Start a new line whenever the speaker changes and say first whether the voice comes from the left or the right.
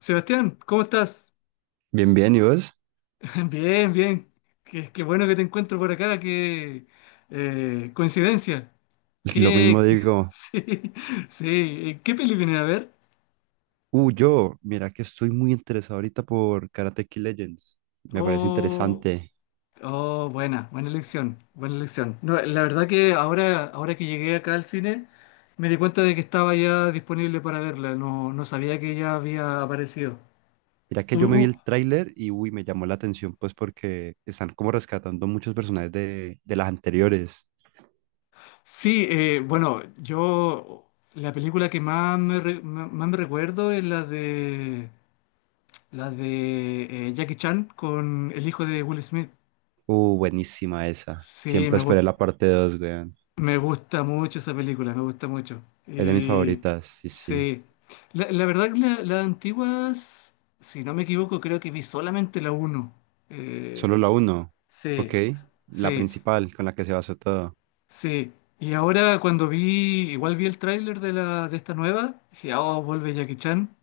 left: Sebastián, ¿cómo estás?
right: Bien, bien, ¿y vos?
left: Bien, bien. Qué bueno que te encuentro por acá. Qué Coincidencia.
right: Lo mismo
left: Qué,
right: digo.
left: sí, sí. ¿Qué peli viene a ver?
right: Mira que estoy muy interesado ahorita por Karate Kid Legends. Me parece
left: Oh,
right: interesante.
left: oh, buena elección, buena elección. No, la verdad que ahora que llegué acá al cine, me di cuenta de que estaba ya disponible para verla. No, no sabía que ya había aparecido.
right: Mira que yo me vi
left: ¿Tú?
right: el tráiler y uy, me llamó la atención pues porque están como rescatando muchos personajes de las anteriores.
left: Sí, bueno, yo la película que más más me recuerdo es la de Jackie Chan con el hijo de Will Smith.
right: Buenísima esa.
left: Sí,
right: Siempre esperé la parte 2, weón.
left: me gusta mucho esa película, me gusta mucho.
right: Es de mis favoritas, sí, sí.
left: Sí, la, la verdad que las antiguas, si no me equivoco, creo que vi solamente la 1.
right: Solo la uno. Ok,
left: Sí,
right: la
left: sí.
right: principal con la que se basó todo.
left: Sí, y ahora cuando vi, igual vi el tráiler de la de esta nueva, dije, oh, vuelve Jackie Chan,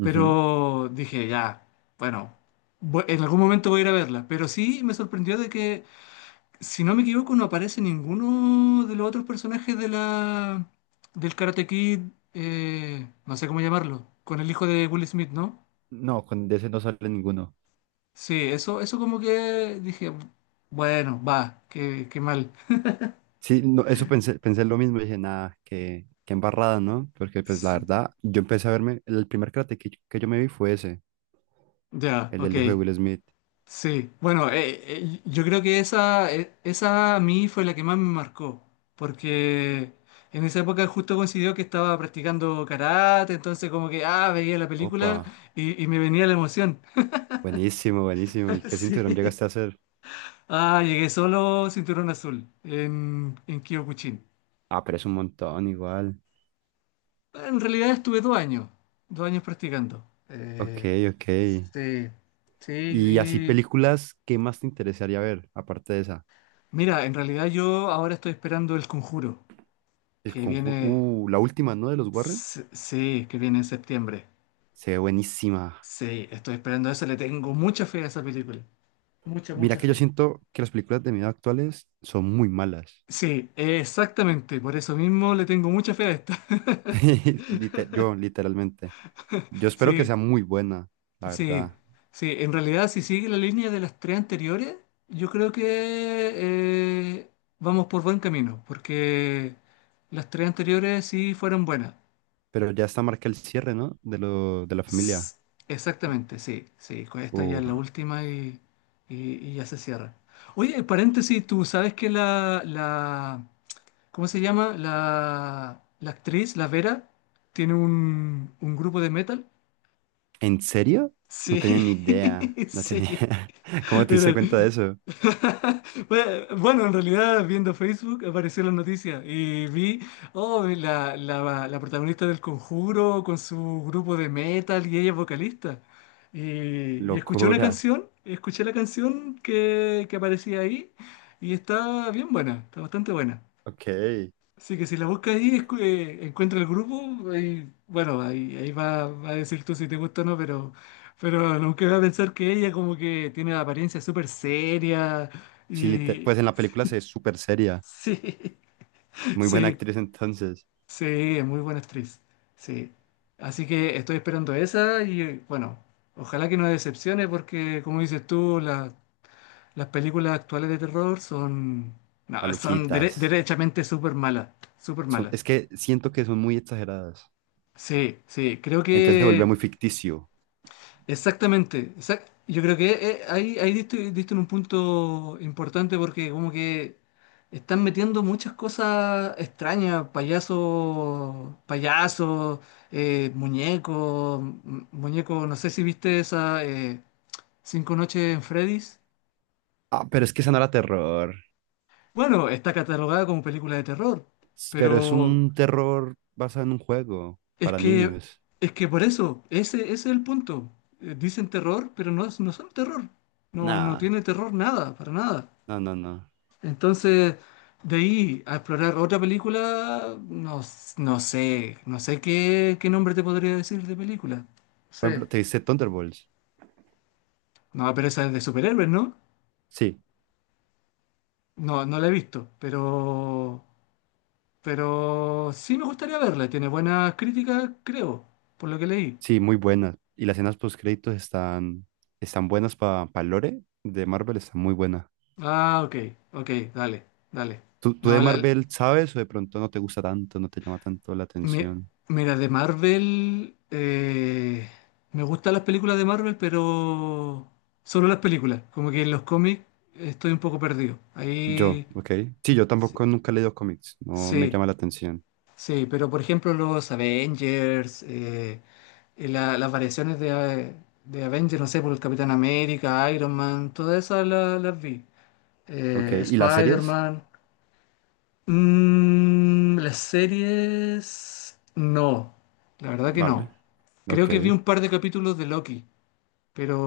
right: Ujú.
left: pero dije, ya, bueno, en algún momento voy a ir a verla, pero sí me sorprendió de que, si no me equivoco, no aparece ninguno de los otros personajes de la del Karate Kid, no sé cómo llamarlo, con el hijo de Will Smith, ¿no?
right: No, con de ese no sale ninguno.
left: Sí, eso como que dije, bueno, va, qué, qué mal.
right: Sí, no, eso pensé lo mismo, dije, nada, qué embarrada, ¿no? Porque pues la
left: S-
right: verdad, yo empecé a verme, el primer Karate Kid que yo me vi fue ese,
left: Ya,
right: el
left: ok.
right: del hijo de Will Smith.
left: Sí, bueno, yo creo que esa, esa a mí fue la que más me marcó, porque en esa época justo coincidió que estaba practicando karate, entonces como que, ah, veía la
right: Opa,
left: película y me venía la emoción.
right: buenísimo, buenísimo. ¿Y qué cinturón
left: Sí.
right: llegaste a hacer?
left: Ah, llegué solo cinturón azul en Kyokushin.
right: Ah, pero es un montón igual.
left: En realidad estuve 2 años, 2 años practicando.
right: Ok,
left: Eh,
right: ok.
left: sí, sí,
right: Y así
left: y
right: películas, ¿qué más te interesaría ver aparte de esa?
left: mira, en realidad yo ahora estoy esperando el conjuro,
right: El
left: que
right: conjuro,
left: viene...
right: la última, ¿no? De los Warren.
left: Sí, sí, que viene en septiembre.
right: Se ve buenísima.
left: Sí, estoy esperando eso. Le tengo mucha fe a esa película. Mucha,
right: Mira
left: mucha
right: que yo
left: fe.
right: siento que las películas de miedo actuales son muy malas.
left: Sí, exactamente. Por eso mismo le tengo mucha fe a esta.
right: Yo, literalmente. Yo espero que
left: Sí,
right: sea muy buena, la
left: sí,
right: verdad.
left: sí. En realidad, si sigue la línea de las tres anteriores, yo creo que eh, vamos por buen camino, porque las tres anteriores sí fueron buenas.
right: Pero ya está marca el cierre, ¿no? De la
left: S-
right: familia.
left: Exactamente, sí, sí. Con esta ya es
right: Uf.
left: la última y ya se cierra. Oye, paréntesis, ¿tú sabes que ¿cómo se llama? La actriz, la Vera, tiene un grupo de metal.
right: ¿En serio? No
left: Sí,
right: tenía ni idea. No tenía.
left: sí.
right: ¿Cómo te diste
left: Mira,
right: cuenta de eso?
left: bueno, en realidad viendo Facebook apareció la noticia y vi, oh, la protagonista del Conjuro con su grupo de metal y ella es vocalista. Y, y escuché una
right: Locura.
left: canción, escuché la canción que aparecía ahí y está bien buena, está bastante buena.
right: Ok.
left: Así que si la buscas ahí, encuentra el grupo, ahí, bueno, ahí, ahí va, va a decir tú si te gusta o no, pero nunca va a pensar que ella como que tiene la apariencia súper seria
right: Sí,
left: y...
right: pues en la película se ve súper seria.
left: Sí,
right: Muy buena
left: sí,
right: actriz entonces.
left: sí, es muy buena actriz, sí. Así que estoy esperando esa y bueno, ojalá que no decepcione porque como dices tú, las películas actuales de terror son, no, son
right: Maluquitas.
left: derechamente súper malas, súper malas.
right: Es que siento que son muy exageradas.
left: Sí, sí, creo
right: Entonces se vuelve
left: que
right: muy ficticio.
left: exactamente. Yo creo que ahí, ahí diste, diste en un punto importante porque como que están metiendo muchas cosas extrañas, payasos, payasos, muñecos, muñecos, no sé si viste esa Cinco noches en Freddy's.
right: Ah, pero es que esa no era terror.
left: Bueno, está catalogada como película de terror,
right: Pero es
left: pero
right: un terror basado en un juego
left: Es
right: para
left: que,
right: niños.
left: es que por eso, ese es el punto. Dicen terror, pero no, no son terror. No, no
right: Nah,
left: tiene terror nada, para nada.
right: no, no, no.
left: Entonces, de ahí a explorar otra película, no, no sé, no sé qué, qué nombre te podría decir de película. Sí.
right: Por ejemplo, ¿te viste Thunderbolts?
left: No, pero esa es de superhéroes, ¿no?
right: Sí,
left: No, no la he visto, pero sí me gustaría verla. Tiene buenas críticas, creo, por lo que leí.
right: sí, muy buena. Y las escenas post créditos están, están buenas para Lore de Marvel, están muy buenas.
left: Ah, ok, ok, dale, dale.
right: ¿Tú
left: No,
right: de Marvel sabes o de pronto no te gusta tanto, no te llama tanto la
left: Mi-
right: atención?
left: mira, de Marvel, me gustan las películas de Marvel, pero solo las películas. Como que en los cómics estoy un poco perdido.
right: Yo,
left: Ahí
right: ok. Sí, yo
left: sí,
right: tampoco nunca he leído cómics, no me
left: sí,
right: llama la atención.
left: sí, pero por ejemplo los Avengers, y las variaciones de Avengers, no sé, por el Capitán América, Iron Man, todas esas las vi.
right: Ok, ¿y las series?
left: Spider-Man. Mm, las series... No, la verdad que
right: Vale,
left: no. Creo
right: ok.
left: que vi un par de capítulos de Loki,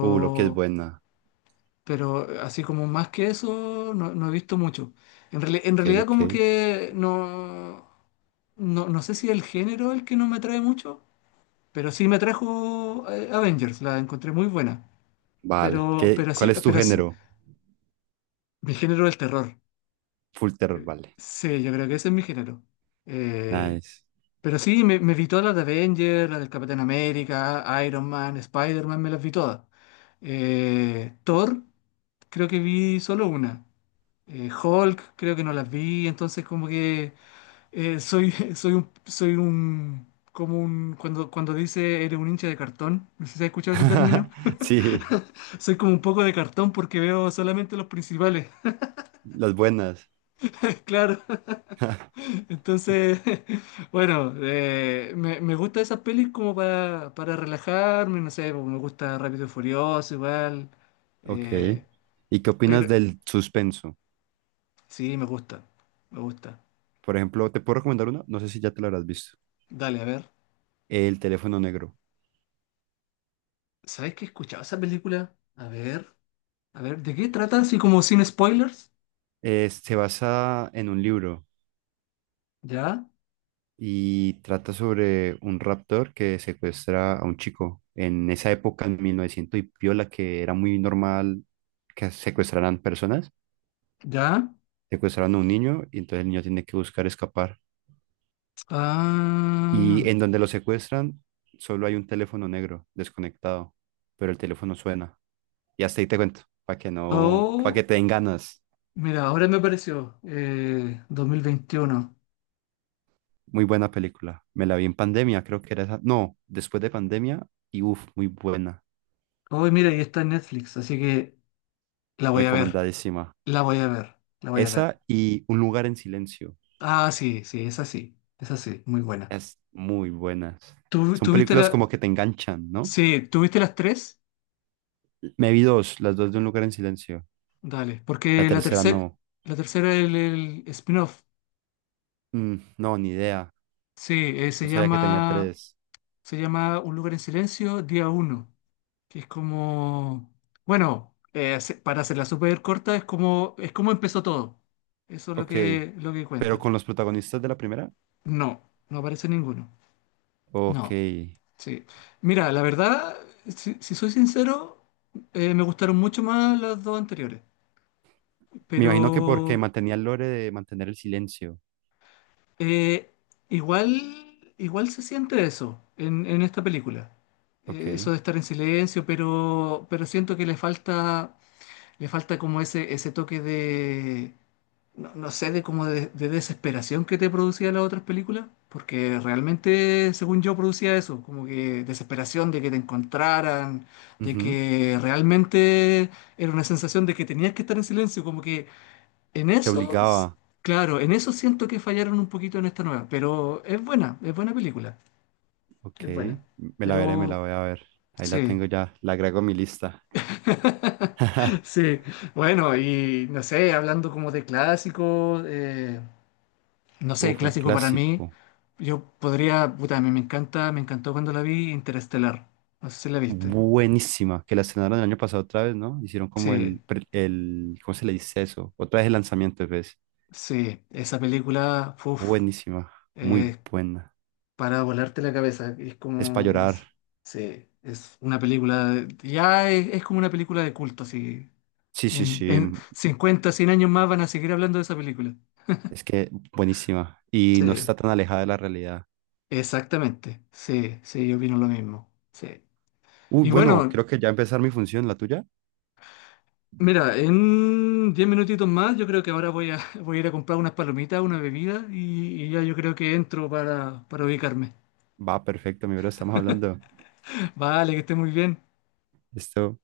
right: Lo que es buena.
left: pero así como más que eso, no, no he visto mucho. En
right: Ok,
left: realidad
right: ok.
left: como que no, no, no sé si el género es el que no me atrae mucho, pero sí me atrajo Avengers, la encontré muy buena.
right: Vale.
left: Pero,
right: ¿Qué,
left: pero sí,
right: cuál es tu
left: pero sí,
right: género?
left: mi género es el terror.
right: Full terror,
left: Eh,
right: vale.
left: Sí, yo creo que ese es mi género. Eh,
right: Nice.
left: Pero sí, me vi todas las de Avengers, las del Capitán América, Iron Man, Spider-Man, me las vi todas. Thor, creo que vi solo una. Hulk, creo que no las vi, entonces como que soy, soy un, como un, cuando, cuando dice eres un hincha de cartón, no sé si has escuchado ese término,
right: Sí,
left: soy como un poco de cartón porque veo solamente los principales,
right: las buenas.
left: claro. Entonces, bueno, me gusta esas pelis como para relajarme, no sé, pues, me gusta Rápido y Furioso igual,
right: Ok.
left: eh,
right: ¿Y qué opinas
left: pero
right: del suspenso?
left: sí, me gusta, me gusta.
right: Por ejemplo, te puedo recomendar una, no sé si ya te la habrás visto.
left: Dale, a ver,
right: El teléfono negro.
left: ¿sabes qué he escuchado esa película? A ver, ¿de qué trata? Así como sin spoilers,
right: Es se basa en un libro
left: ¿ya?
right: y trata sobre un raptor que secuestra a un chico. En esa época, en 1900 y piola, que era muy normal que secuestraran personas,
left: ¿Ya?
right: secuestraron a un niño y entonces el niño tiene que buscar escapar. Y
left: Ah,
right: en donde lo secuestran, solo hay un teléfono negro desconectado, pero el teléfono suena. Y hasta ahí te cuento, para que no, para que
left: oh,
right: te den ganas.
left: mira, ahora me apareció, 2021.
right: Muy buena película. Me la vi en pandemia, creo que era esa. No, después de pandemia y uff, muy buena.
left: Hoy, mira, y está en Netflix, así que la voy a ver.
right: Recomendadísima.
left: La voy a ver, la voy a ver.
right: Esa y Un lugar en silencio.
left: Ah, sí, sí, es así, muy buena.
right: Es muy buenas.
left: ¿Tú,
right: Son
left: tú viste
right: películas
left: la...
right: como que te enganchan, ¿no?
left: Sí, ¿tú viste las tres?
right: Me vi dos, las dos de Un lugar en silencio.
left: Dale,
right: La
left: porque
right: tercera no.
left: la tercera el spin-off.
right: Mm, no, ni idea.
left: Sí,
right: No sabía que tenía tres.
left: se llama Un lugar en silencio, día 1, que es como, bueno, para hacerla súper corta, es como empezó todo. Eso es
right: Ok.
left: lo que
right: Pero
left: cuenta.
right: con los protagonistas de la primera.
left: No, no aparece ninguno.
right: Ok.
left: No. Sí. Mira, la verdad, si, si soy sincero, me gustaron mucho más las dos anteriores.
right: Me
left: Pero
right: imagino que porque mantenía el lore de mantener el silencio.
left: eh, igual, igual se siente eso en esta película.
right: Ok.
left: Eso de estar en silencio, pero siento que le falta como ese toque de, no, no sé de cómo de desesperación que te producía las otras películas, porque realmente, según yo, producía eso, como que desesperación de que te encontraran, de
right: Ujú.
left: que realmente era una sensación de que tenías que estar en silencio, como que en
right: Te
left: eso,
right: obligaba.
left: claro, en eso siento que fallaron un poquito en esta nueva, pero es buena película,
right: Ok.
left: es buena,
right: Me la veré, me la
left: pero
right: voy a ver. Ahí la
left: sí,
right: tengo ya. La agrego a mi lista.
left: sí, bueno, y no sé, hablando como de clásicos, no sé,
right: Uf, un
left: clásico para mí.
right: clásico.
left: Yo podría, puta, a mí me encanta, me encantó cuando la vi Interestelar. No sé si la viste.
right: Buenísima. Que la estrenaron el año pasado otra vez, ¿no? Hicieron como
left: Sí,
right: el, ¿cómo se le dice eso? Otra vez el lanzamiento, ¿ves?
left: sí, esa película, uff,
right: Buenísima. Muy
left: es
right: buena.
left: para volarte la cabeza. Es
right: Es para
left: como, no
right: llorar.
left: sé, sí, es una película, ya es como una película de culto, así.
right: Sí, sí, sí.
left: En 50, 100 años más van a seguir hablando de esa película.
right: Es que buenísima. Y
left: Sí,
right: no está tan alejada de la realidad.
left: exactamente. Sí, sí, yo opino lo mismo. Sí.
right: Uy,
left: Y
right: bueno,
left: bueno.
right: creo que ya empezar mi función, la tuya.
left: Mira, en 10 minutitos más yo creo que ahora voy a, voy a ir a comprar unas palomitas, una bebida y ya yo creo que entro para ubicarme.
right: Va, perfecto, mi bro, estamos hablando.
left: Vale, que esté muy bien.
right: Esto.